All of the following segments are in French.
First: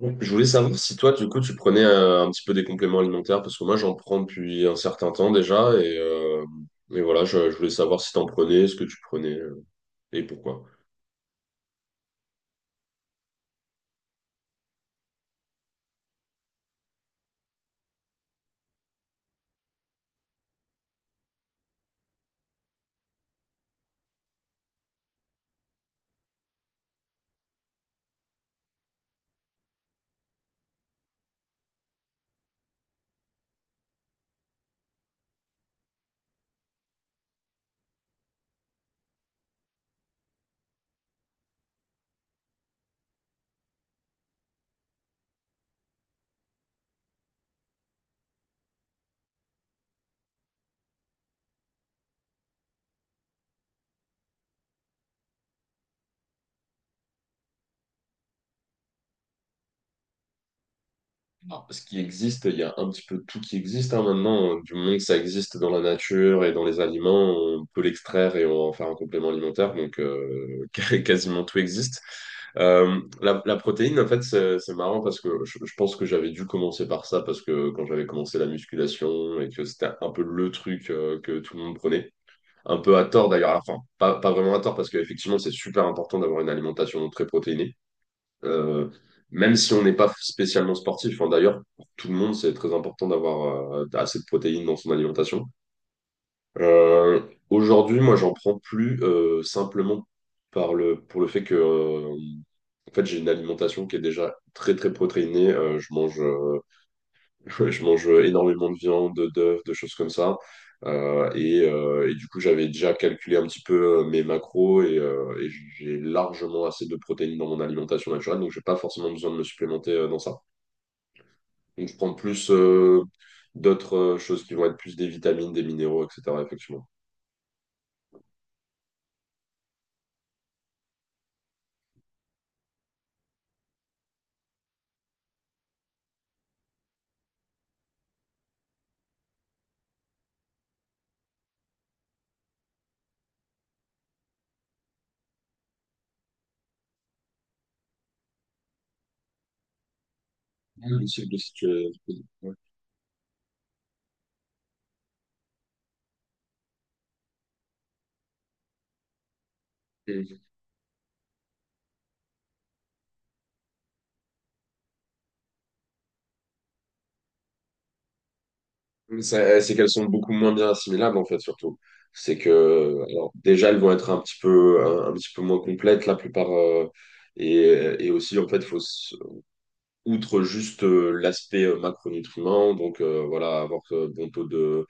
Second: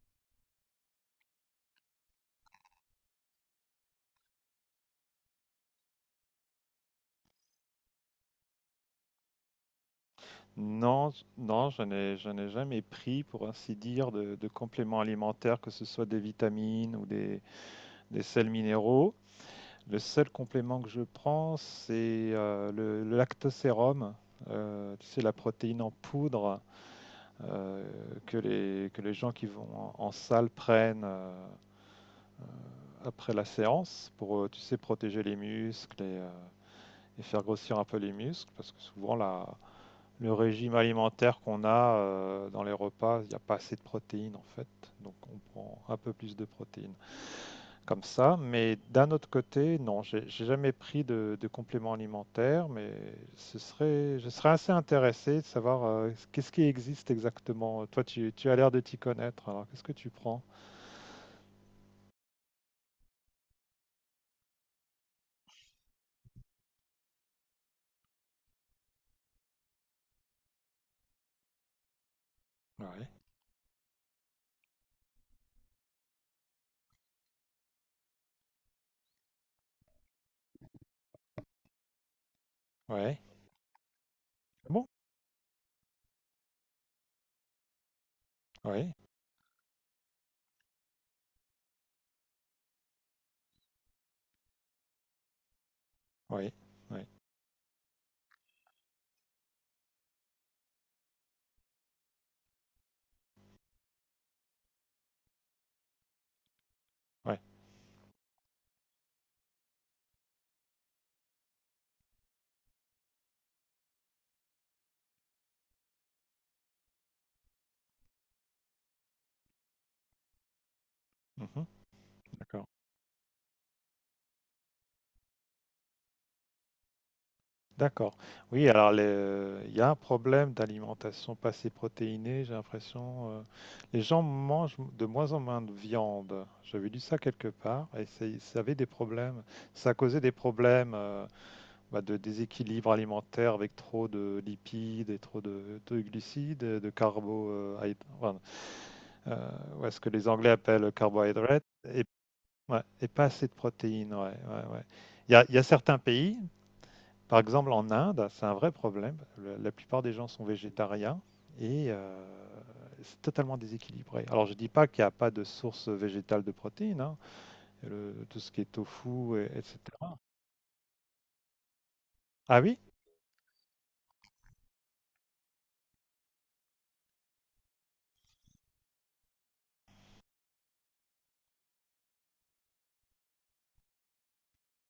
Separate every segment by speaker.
Speaker 1: Donc, je voulais savoir si toi, du coup, tu prenais un petit peu des compléments alimentaires, parce que moi, j'en prends depuis un certain temps déjà, et voilà, je voulais savoir si t'en prenais, ce que tu prenais, et pourquoi.
Speaker 2: Non, je n'ai jamais pris, pour ainsi dire, de compléments alimentaires, que ce soit des vitamines ou des sels minéraux. Le seul complément que je prends, c'est le lactosérum, tu sais, la protéine en poudre euh, que que les gens qui vont en salle prennent après la séance pour, tu sais, protéger les muscles et faire grossir un peu les muscles, parce que souvent le régime alimentaire qu'on a dans les repas, il n'y a pas assez de protéines en fait. Donc on prend un peu plus de protéines comme ça. Mais d'un autre côté, non, j'ai jamais pris de compléments alimentaires, mais je serais assez intéressé de savoir qu'est-ce qui existe exactement. Toi, tu as l'air de t'y connaître, alors qu'est-ce que tu prends?
Speaker 1: Ah, ce qui existe, il y a un petit peu tout qui existe, hein, maintenant. Du moment que ça existe dans la nature et dans les aliments, on peut l'extraire et on va en faire un complément alimentaire. Donc, quasiment tout existe. Euh,
Speaker 2: Ouais,
Speaker 1: la, la protéine, en fait, c'est marrant parce que je pense que j'avais dû commencer par ça parce que quand j'avais commencé la musculation et que c'était un peu le truc que tout le monde prenait, un peu à
Speaker 2: ouais.
Speaker 1: tort d'ailleurs, enfin, pas vraiment à
Speaker 2: Ah
Speaker 1: tort
Speaker 2: bon?
Speaker 1: parce qu'effectivement, c'est super important d'avoir une alimentation très protéinée, euh,
Speaker 2: Oui,
Speaker 1: même si on n'est pas spécialement sportif. Hein, d'ailleurs, pour tout le monde, c'est très important d'avoir assez de protéines dans son alimentation.
Speaker 2: oui, oui,
Speaker 1: Euh, Aujourd'hui, moi, j'en prends plus, simplement pour le fait que, en fait, j'ai une alimentation qui est déjà très, très protéinée. Je mange.
Speaker 2: oui.
Speaker 1: Ouais, je mange énormément de viande, d'œufs, de choses comme ça. Et du coup, j'avais déjà calculé un petit peu mes macros et j'ai largement assez de protéines dans mon alimentation naturelle, donc j'ai pas forcément besoin de me supplémenter dans ça.
Speaker 2: Mhm,
Speaker 1: Donc je prends plus
Speaker 2: d'accord.
Speaker 1: d'autres choses qui vont être plus des vitamines, des minéraux, etc. Effectivement.
Speaker 2: D'accord. Oui, alors il y a un problème d'alimentation pas assez protéinée, j'ai l'impression. Les gens mangent de moins en moins de viande. J'avais lu ça quelque part et ça avait des problèmes. Ça causait des problèmes bah, de déséquilibre alimentaire avec trop de lipides et trop de glucides, enfin, euh, ou est-ce que les Anglais
Speaker 1: Oui,
Speaker 2: appellent
Speaker 1: le cycle de
Speaker 2: carbohydrates
Speaker 1: situation.
Speaker 2: et, ouais, et pas assez de protéines. Ouais, ouais, ouais. Il y a certains pays. Par exemple, en Inde, c'est un vrai problème. La plupart des gens
Speaker 1: Mm.
Speaker 2: sont végétariens et c'est totalement déséquilibré. Alors, je dis pas qu'il n'y a pas de source végétale de protéines, hein. Tout ce qui est tofu,
Speaker 1: C'est
Speaker 2: etc.
Speaker 1: qu'elles sont beaucoup moins bien assimilables, en fait, surtout. C'est
Speaker 2: Ah oui?
Speaker 1: que, alors, déjà elles vont être un petit peu, un petit peu moins complètes la plupart, et, et aussi, en fait, outre juste l'aspect, macronutriments, donc, voilà, avoir bon taux de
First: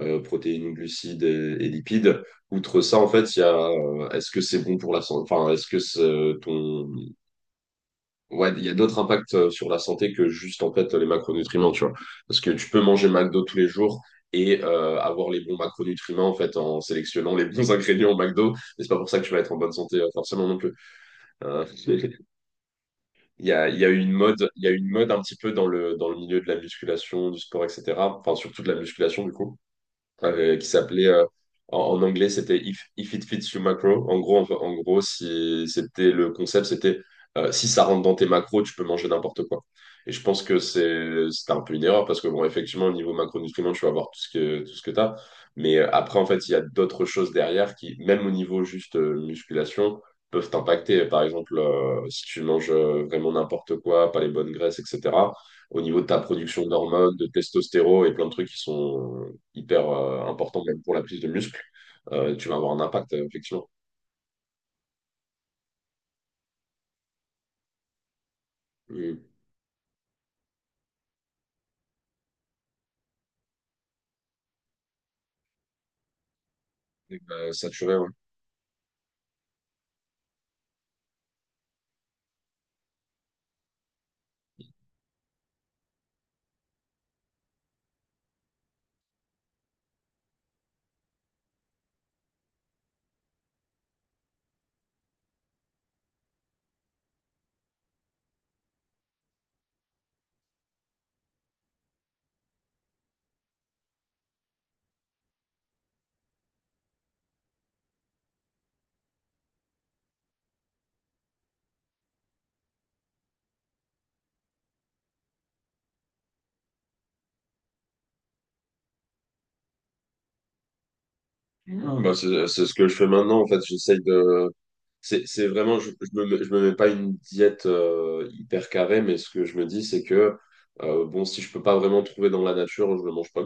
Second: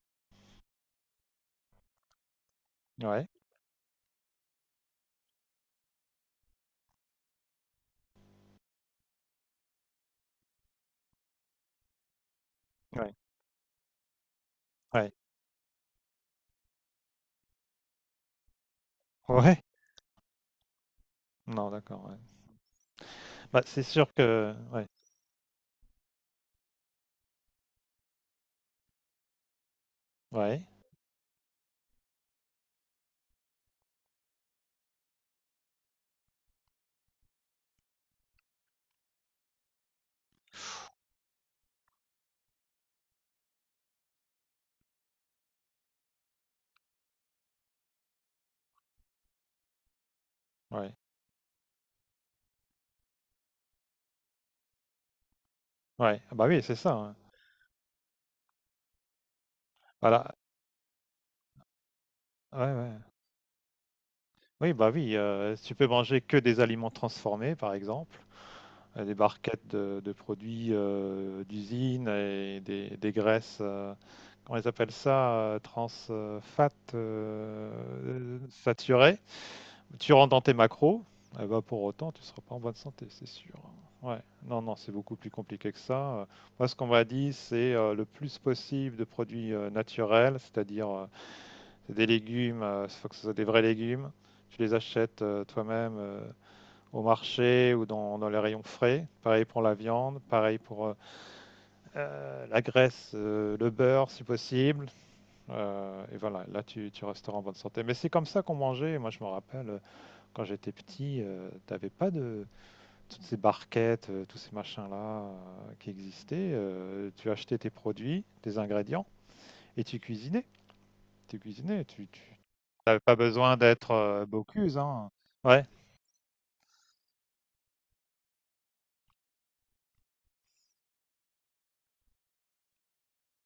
Speaker 1: protéines, glucides et lipides. Outre ça, en
Speaker 2: Ouais,
Speaker 1: fait, il y a est-ce que c'est bon pour la santé, enfin est-ce que c'est ton. Ouais, il y a d'autres impacts sur la santé que juste, en fait, les macronutriments, tu vois. Parce que tu peux manger
Speaker 2: ouais,
Speaker 1: McDo tous les jours et
Speaker 2: ouais,
Speaker 1: avoir les bons macronutriments, en fait, en sélectionnant les bons ingrédients au McDo, mais c'est pas pour ça que tu vas être en
Speaker 2: ouais.
Speaker 1: bonne santé, forcément, non plus. Euh,
Speaker 2: Non, d'accord. Ouais. Bah, c'est sûr que,
Speaker 1: il y a
Speaker 2: ouais,
Speaker 1: une mode un petit peu dans le milieu de la musculation, du sport, etc. Enfin, surtout de la musculation, du coup,
Speaker 2: ouais,
Speaker 1: qui s'appelait, en anglais, c'était If it fits you macro. En gros, si c'était le concept, c'était si ça rentre dans tes macros, tu peux manger n'importe quoi. Et je pense que c'était un peu une erreur parce que, bon, effectivement, au niveau macronutriments, tu vas avoir tout ce que t'as. Mais après, en fait, il y a d'autres choses derrière qui, même au niveau juste musculation, peuvent
Speaker 2: ouais,
Speaker 1: t'impacter. Par exemple, si tu manges vraiment n'importe quoi, pas les bonnes graisses, etc. Au niveau de ta
Speaker 2: ouais. Ah bah oui,
Speaker 1: production
Speaker 2: c'est ça,
Speaker 1: d'hormones,
Speaker 2: hein.
Speaker 1: de testostérone et plein de trucs qui sont hyper
Speaker 2: Voilà.
Speaker 1: important, même pour la prise de muscle, tu vas
Speaker 2: Ouais,
Speaker 1: avoir un
Speaker 2: ouais.
Speaker 1: impact, effectivement.
Speaker 2: Oui, bah oui. Tu peux manger que des aliments transformés, par exemple. Des
Speaker 1: Mm.
Speaker 2: barquettes de produits d'usine et des graisses. On les appelle ça transfat
Speaker 1: Et, saturé, ouais.
Speaker 2: saturé. Tu rentres dans tes macros, eh ben, pour autant, tu ne seras pas en bonne santé, c'est sûr. Ouais, non, non, c'est beaucoup plus compliqué que ça. Moi, ce qu'on m'a dit, c'est le plus possible de produits naturels, c'est-à-dire des légumes, il faut que ce soit des vrais légumes. Tu les achètes toi-même au marché ou dans les rayons frais. Pareil pour la viande, pareil pour la graisse, le beurre si possible. Et voilà, là tu resteras en bonne santé. Mais c'est comme ça qu'on mangeait. Moi je me rappelle quand j'étais petit, t'avais pas de toutes ces barquettes, tous ces machins-là qui existaient. Tu achetais tes produits, tes ingrédients et tu cuisinais. Tu cuisinais,
Speaker 1: Mm.
Speaker 2: tu
Speaker 1: Bah, c'est ce que je
Speaker 2: n'avais
Speaker 1: fais
Speaker 2: pas
Speaker 1: maintenant, en
Speaker 2: besoin
Speaker 1: fait.
Speaker 2: d'être
Speaker 1: J'essaye de.
Speaker 2: Bocuse. Hein.
Speaker 1: C'est
Speaker 2: Ouais,
Speaker 1: vraiment. Je me mets pas une diète hyper carrée, mais ce que je me dis, c'est que, bon, si je peux pas vraiment trouver dans la nature, je le mange pas.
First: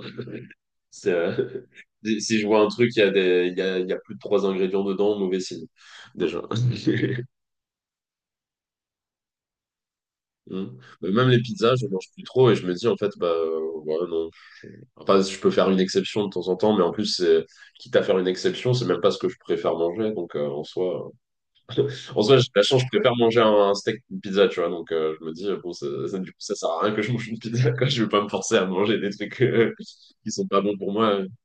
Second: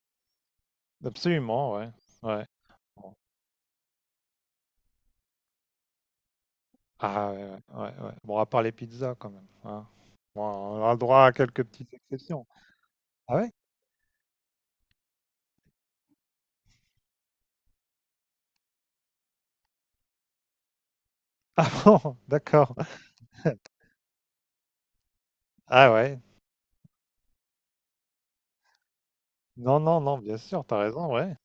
Speaker 1: C'est, euh,
Speaker 2: absolument, ouais.
Speaker 1: si
Speaker 2: Ouais.
Speaker 1: je vois un truc, il y a des, il y a plus de trois ingrédients dedans, mauvais signe, déjà.
Speaker 2: Ah ouais, ouais, ouais. Ouais. Bon, à part les pizzas quand même, hein. Bon,
Speaker 1: Mm.
Speaker 2: on aura le droit
Speaker 1: Même
Speaker 2: à
Speaker 1: les
Speaker 2: quelques
Speaker 1: pizzas, je
Speaker 2: petites
Speaker 1: mange plus
Speaker 2: exceptions.
Speaker 1: trop et je me dis, en fait, bah,
Speaker 2: Ah ouais?
Speaker 1: ouais, non, enfin, je peux faire une exception de temps en temps, mais en plus, quitte à faire une exception, c'est même pas ce que je préfère manger. Donc, en soi,
Speaker 2: Ah bon,
Speaker 1: j'ai de la
Speaker 2: d'accord.
Speaker 1: chance, je préfère manger un steak qu'une pizza, tu vois. Donc, je me dis, bon,
Speaker 2: Ah ouais.
Speaker 1: du coup, ça sert à rien que je mange une pizza, quoi. Je vais pas me forcer à manger des trucs
Speaker 2: Non, non, non,
Speaker 1: qui
Speaker 2: bien
Speaker 1: sont pas
Speaker 2: sûr,
Speaker 1: bons
Speaker 2: t'as
Speaker 1: pour
Speaker 2: raison,
Speaker 1: moi.
Speaker 2: ouais.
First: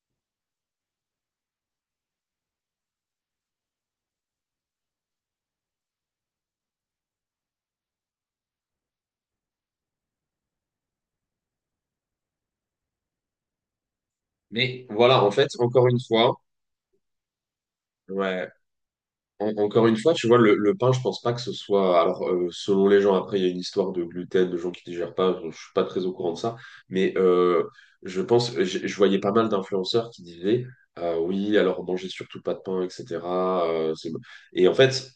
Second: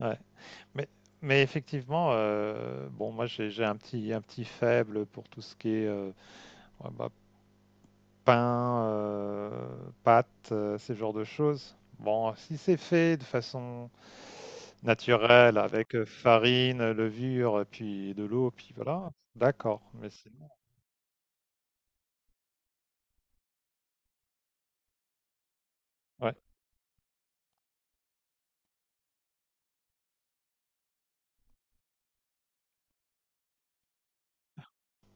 Speaker 2: Ouais. Mais, mais effectivement, bon, moi, j'ai un petit faible pour tout ce qui est, ouais, bah, pain, pâtes, ce genre de choses. Bon, si c'est fait de façon
Speaker 1: Mais voilà, en fait,
Speaker 2: naturelle
Speaker 1: encore
Speaker 2: avec,
Speaker 1: une fois,
Speaker 2: farine, levure, puis de
Speaker 1: ouais.
Speaker 2: l'eau, puis voilà, d'accord,
Speaker 1: Encore une
Speaker 2: mais
Speaker 1: fois, tu vois,
Speaker 2: sinon
Speaker 1: le pain, je pense pas que ce soit. Alors, selon les gens, après, il y a une histoire de gluten, de gens qui digèrent pas. Je suis pas très au courant
Speaker 2: ouais.
Speaker 1: de ça, mais je pense, je voyais pas mal d'influenceurs qui disaient, oui, alors mangez surtout pas de pain, etc. C'est bon. Et en fait,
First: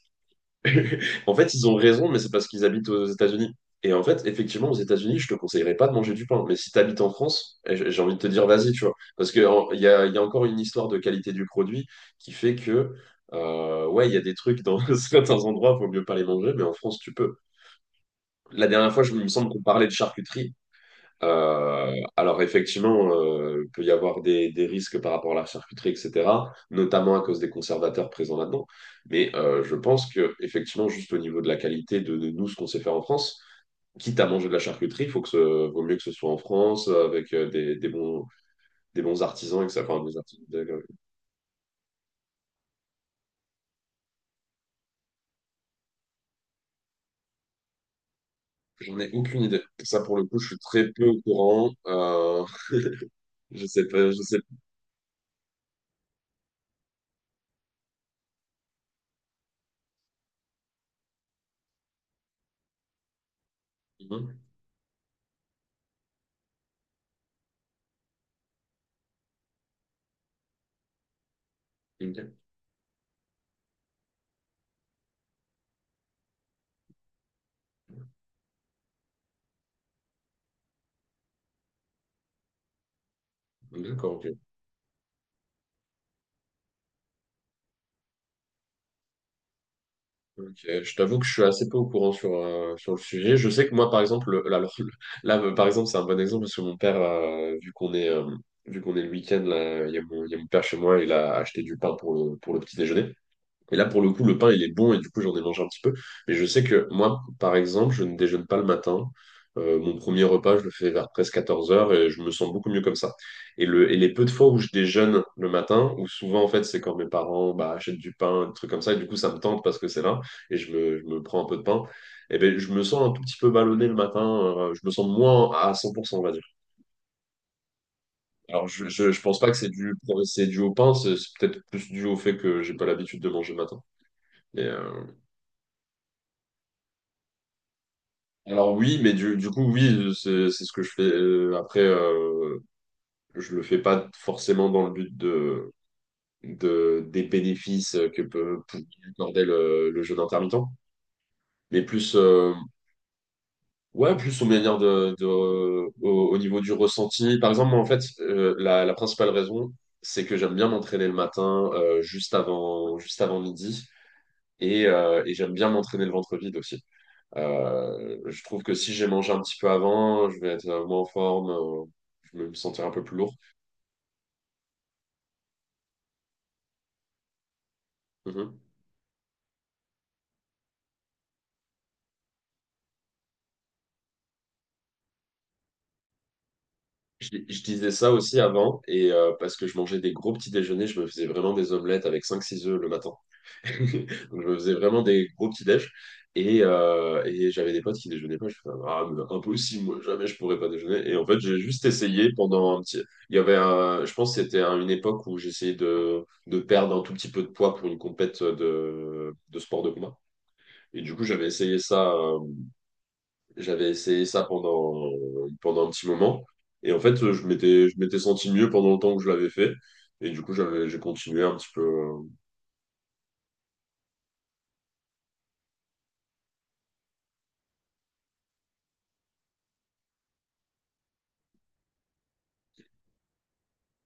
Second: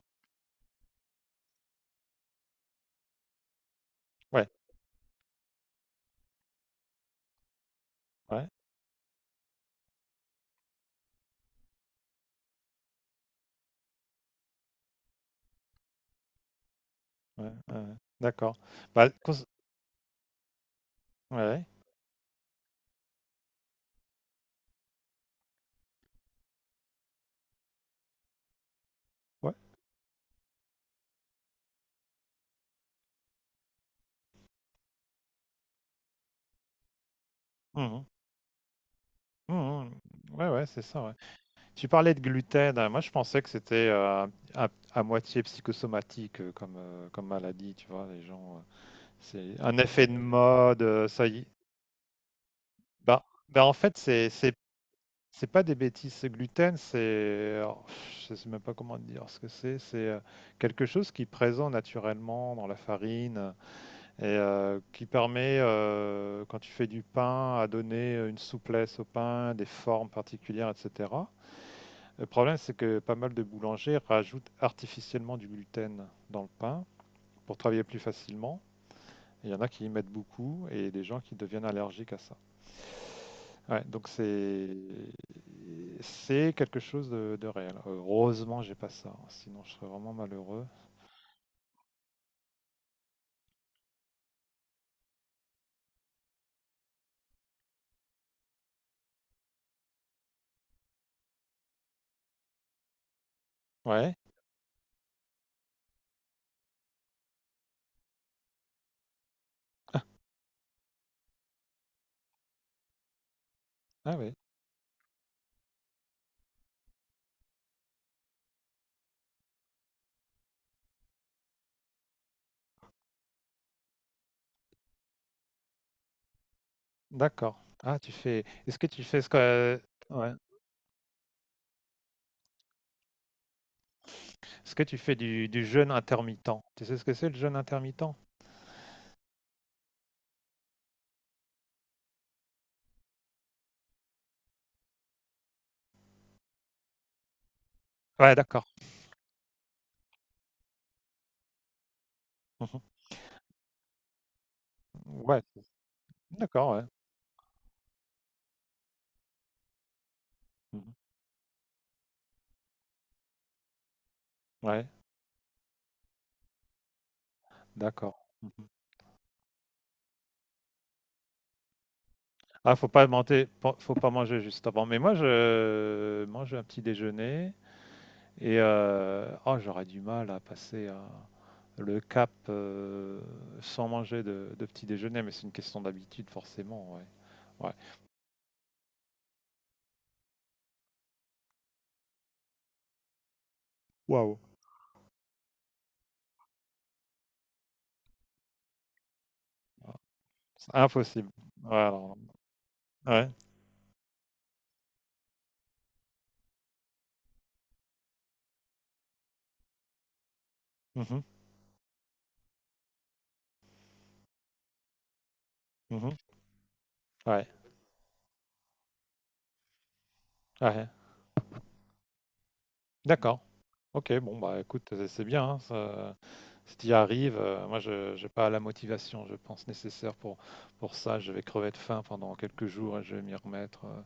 Speaker 1: en fait, ils ont raison, mais c'est parce qu'ils habitent aux États-Unis. Et en fait,
Speaker 2: Ouais,
Speaker 1: effectivement, aux États-Unis, je te conseillerais pas de manger du pain. Mais si tu habites en France, eh, j'ai envie de te dire,
Speaker 2: ouais,
Speaker 1: vas-y, tu vois. Parce qu'il y a encore une histoire de qualité du produit qui fait que, ouais, il y a des trucs dans certains endroits, il vaut mieux pas les manger, mais en France, tu peux.
Speaker 2: ouais, ouais, ouais. D'accord.
Speaker 1: La dernière fois,
Speaker 2: Bah,
Speaker 1: je il me semble qu'on parlait de charcuterie.
Speaker 2: ouais,
Speaker 1: Alors, effectivement, il peut y avoir des risques par rapport à la charcuterie, etc., notamment à cause des conservateurs présents là-dedans. Mais
Speaker 2: ouais,
Speaker 1: je pense que, effectivement, juste au niveau de la qualité de nous, ce qu'on sait faire en France, quitte à manger de la charcuterie, il faut que ce, vaut mieux que ce soit en France, avec
Speaker 2: Mhm.
Speaker 1: des bons artisans et que ça.
Speaker 2: Mhm.
Speaker 1: Enfin, des artisans,
Speaker 2: Ouais, ouais, c'est ça. Ouais. Tu parlais de gluten. Moi, je pensais que c'était à, à moitié psychosomatique comme maladie. Tu vois, les gens,
Speaker 1: j'en ai aucune
Speaker 2: c'est
Speaker 1: idée.
Speaker 2: un
Speaker 1: Ça,
Speaker 2: effet de
Speaker 1: pour le coup, je suis
Speaker 2: mode.
Speaker 1: très peu au
Speaker 2: Ça y est.
Speaker 1: courant.
Speaker 2: Bah, en fait,
Speaker 1: Je
Speaker 2: c'est
Speaker 1: sais
Speaker 2: c'est c'est pas des bêtises. Ce gluten, alors, je sais même pas comment dire ce que c'est. C'est quelque chose qui est présent naturellement dans la farine.
Speaker 1: pas.
Speaker 2: Et
Speaker 1: Mhm.
Speaker 2: qui permet, quand tu fais du pain, à donner une souplesse au pain, des formes particulières, etc. Le
Speaker 1: Ok.
Speaker 2: problème, c'est que pas mal de boulangers rajoutent artificiellement du gluten dans le pain pour travailler plus facilement. Il y en a qui y mettent beaucoup et des gens qui deviennent allergiques à ça. Ouais, donc
Speaker 1: D'accord, ok.
Speaker 2: c'est quelque chose de réel. Heureusement, j'ai pas ça, hein, sinon je serais vraiment
Speaker 1: Ok,
Speaker 2: malheureux.
Speaker 1: je t'avoue que je suis assez peu au courant sur, sur le sujet. Je sais que moi, par exemple, là, par exemple, c'est un bon exemple parce que mon père, vu qu'on est le week-end, là, il y a mon père chez moi, il a acheté du pain pour pour le petit déjeuner. Et là, pour le
Speaker 2: Ouais.
Speaker 1: coup, le pain, il est bon, et du coup, j'en ai mangé un petit peu. Mais je sais que moi, par exemple, je ne déjeune pas le matin. Mon
Speaker 2: Ah,
Speaker 1: premier repas, je le fais vers presque 14 heures et je me sens beaucoup mieux comme ça. Et, et les
Speaker 2: ah
Speaker 1: peu de
Speaker 2: ouais.
Speaker 1: fois où je déjeune le matin, où souvent, en fait, c'est quand mes parents, bah, achètent du pain, des trucs comme ça, et du coup, ça me tente parce que c'est là et je me prends un peu de pain. Et ben, je me sens un tout petit peu ballonné le matin, je me sens moins à 100%, on va dire.
Speaker 2: D'accord. Ah, tu fais.
Speaker 1: Alors,
Speaker 2: Est-ce que tu
Speaker 1: je
Speaker 2: fais ce
Speaker 1: pense pas que c'est
Speaker 2: que.
Speaker 1: dû,
Speaker 2: Ouais.
Speaker 1: au pain, c'est peut-être plus dû au fait que j'ai pas l'habitude de manger le matin. Et,
Speaker 2: Est-ce que tu
Speaker 1: euh,
Speaker 2: fais du jeûne intermittent? Tu sais ce que c'est le jeûne intermittent?
Speaker 1: Alors oui, mais du coup, oui, c'est ce que je fais. Après, je le fais pas forcément dans le but des bénéfices que
Speaker 2: Ouais, d'accord.
Speaker 1: peut accorder le jeûne intermittent, mais plus,
Speaker 2: Mmh.
Speaker 1: ouais, plus aux manière
Speaker 2: Ouais,
Speaker 1: au niveau
Speaker 2: d'accord,
Speaker 1: du
Speaker 2: ouais.
Speaker 1: ressenti. Par exemple, moi, en fait, la principale raison, c'est que j'aime bien
Speaker 2: Mmh.
Speaker 1: m'entraîner le matin, juste avant midi, et,
Speaker 2: Ouais,
Speaker 1: euh, et j'aime bien m'entraîner le ventre vide aussi.
Speaker 2: d'accord.
Speaker 1: Je
Speaker 2: Mmh.
Speaker 1: trouve que si j'ai mangé un petit peu avant, je vais être moins en forme, je vais me
Speaker 2: Ah,
Speaker 1: sentir un peu plus lourd.
Speaker 2: faut pas manger juste avant. Mais moi, je mange un petit déjeuner et
Speaker 1: Mhm.
Speaker 2: oh, j'aurais du mal à passer à le cap, sans manger de petit déjeuner, mais c'est une question d'habitude forcément,
Speaker 1: Je
Speaker 2: ouais. Ouais.
Speaker 1: disais ça aussi avant, et parce que je mangeais des gros petits déjeuners, je me faisais vraiment des omelettes avec cinq, six œufs le matin.
Speaker 2: Waouh!
Speaker 1: Donc, je me faisais vraiment des gros petits déj. Et j'avais des potes qui déjeunaient pas. Je faisais, ah, mais impossible,
Speaker 2: Ah,
Speaker 1: moi, jamais je pourrais pas
Speaker 2: c'est
Speaker 1: déjeuner. Et en
Speaker 2: impossible.
Speaker 1: fait, j'ai juste
Speaker 2: Ouais,
Speaker 1: essayé pendant un petit.
Speaker 2: ouais.
Speaker 1: Il y avait un- Je pense que c'était à une époque où j'essayais de perdre un tout petit peu de poids pour une compète de sport de combat. Et du
Speaker 2: Mhm.
Speaker 1: coup, j'avais essayé ça pendant un petit
Speaker 2: Mhm.
Speaker 1: moment. Et en fait, je m'étais senti mieux pendant le temps que je l'avais fait. Et du coup,
Speaker 2: Ouais, ouais.
Speaker 1: j'ai continué un petit peu.
Speaker 2: D'accord. Ok, bon, bah écoute, c'est bien, hein, si tu y arrives, moi, je j'ai pas la motivation, je pense, nécessaire pour ça. Je vais crever de faim pendant quelques jours et je vais m'y remettre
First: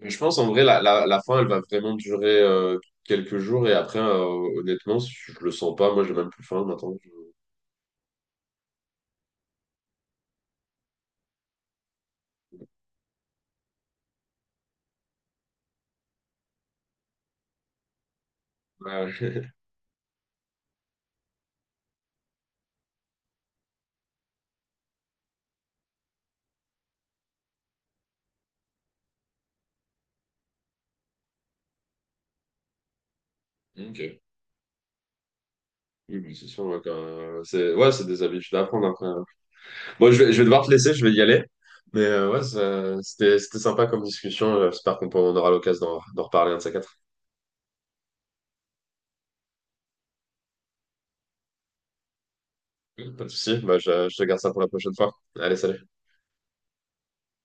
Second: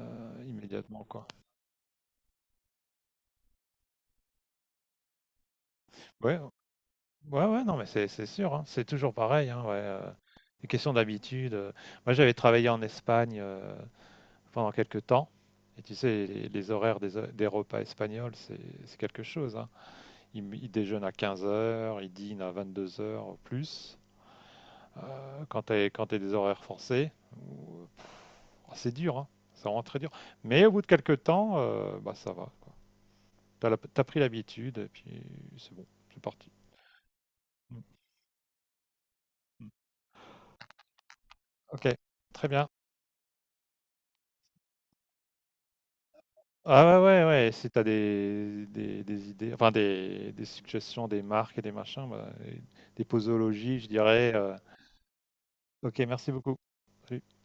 Speaker 1: Mais je pense, en vrai,
Speaker 2: immédiatement,
Speaker 1: la
Speaker 2: quoi.
Speaker 1: faim, elle va vraiment durer quelques jours. Et après, honnêtement, si je le sens pas. Moi, j'ai même
Speaker 2: Ouais,
Speaker 1: plus faim maintenant.
Speaker 2: ouais, ouais, non, mais c'est sûr, hein, c'est toujours pareil. Hein, ouais, les questions d'habitude. Moi, j'avais travaillé en Espagne pendant quelques temps. Et tu sais, les horaires des repas espagnols, c'est
Speaker 1: Ouais.
Speaker 2: quelque chose, hein. Ils déjeunent à 15 heures, ils dînent à 22h plus. Quand tu as, des horaires forcés. C'est dur, hein. C'est vraiment très dur. Mais au bout de quelques temps, bah, ça va. Tu as,
Speaker 1: Ok.
Speaker 2: pris l'habitude et puis c'est bon,
Speaker 1: Oui,
Speaker 2: c'est
Speaker 1: mais c'est
Speaker 2: parti.
Speaker 1: sûr, ouais, c'est ouais, c'est des habitudes à prendre après, hein. Bon, je vais devoir te laisser, je vais y aller.
Speaker 2: Ok,
Speaker 1: Mais ouais,
Speaker 2: très bien.
Speaker 1: c'était sympa comme discussion. J'espère qu'on aura l'occasion d'en reparler un de ces quatre.
Speaker 2: Ah ouais, ouais, ouais, si t'as des, idées, enfin des suggestions, des marques et des machins, bah, et des
Speaker 1: Pas de souci, bah,
Speaker 2: posologies, je
Speaker 1: je te
Speaker 2: dirais.
Speaker 1: garde ça pour la prochaine fois. Allez, salut.
Speaker 2: Ok, merci beaucoup. Salut.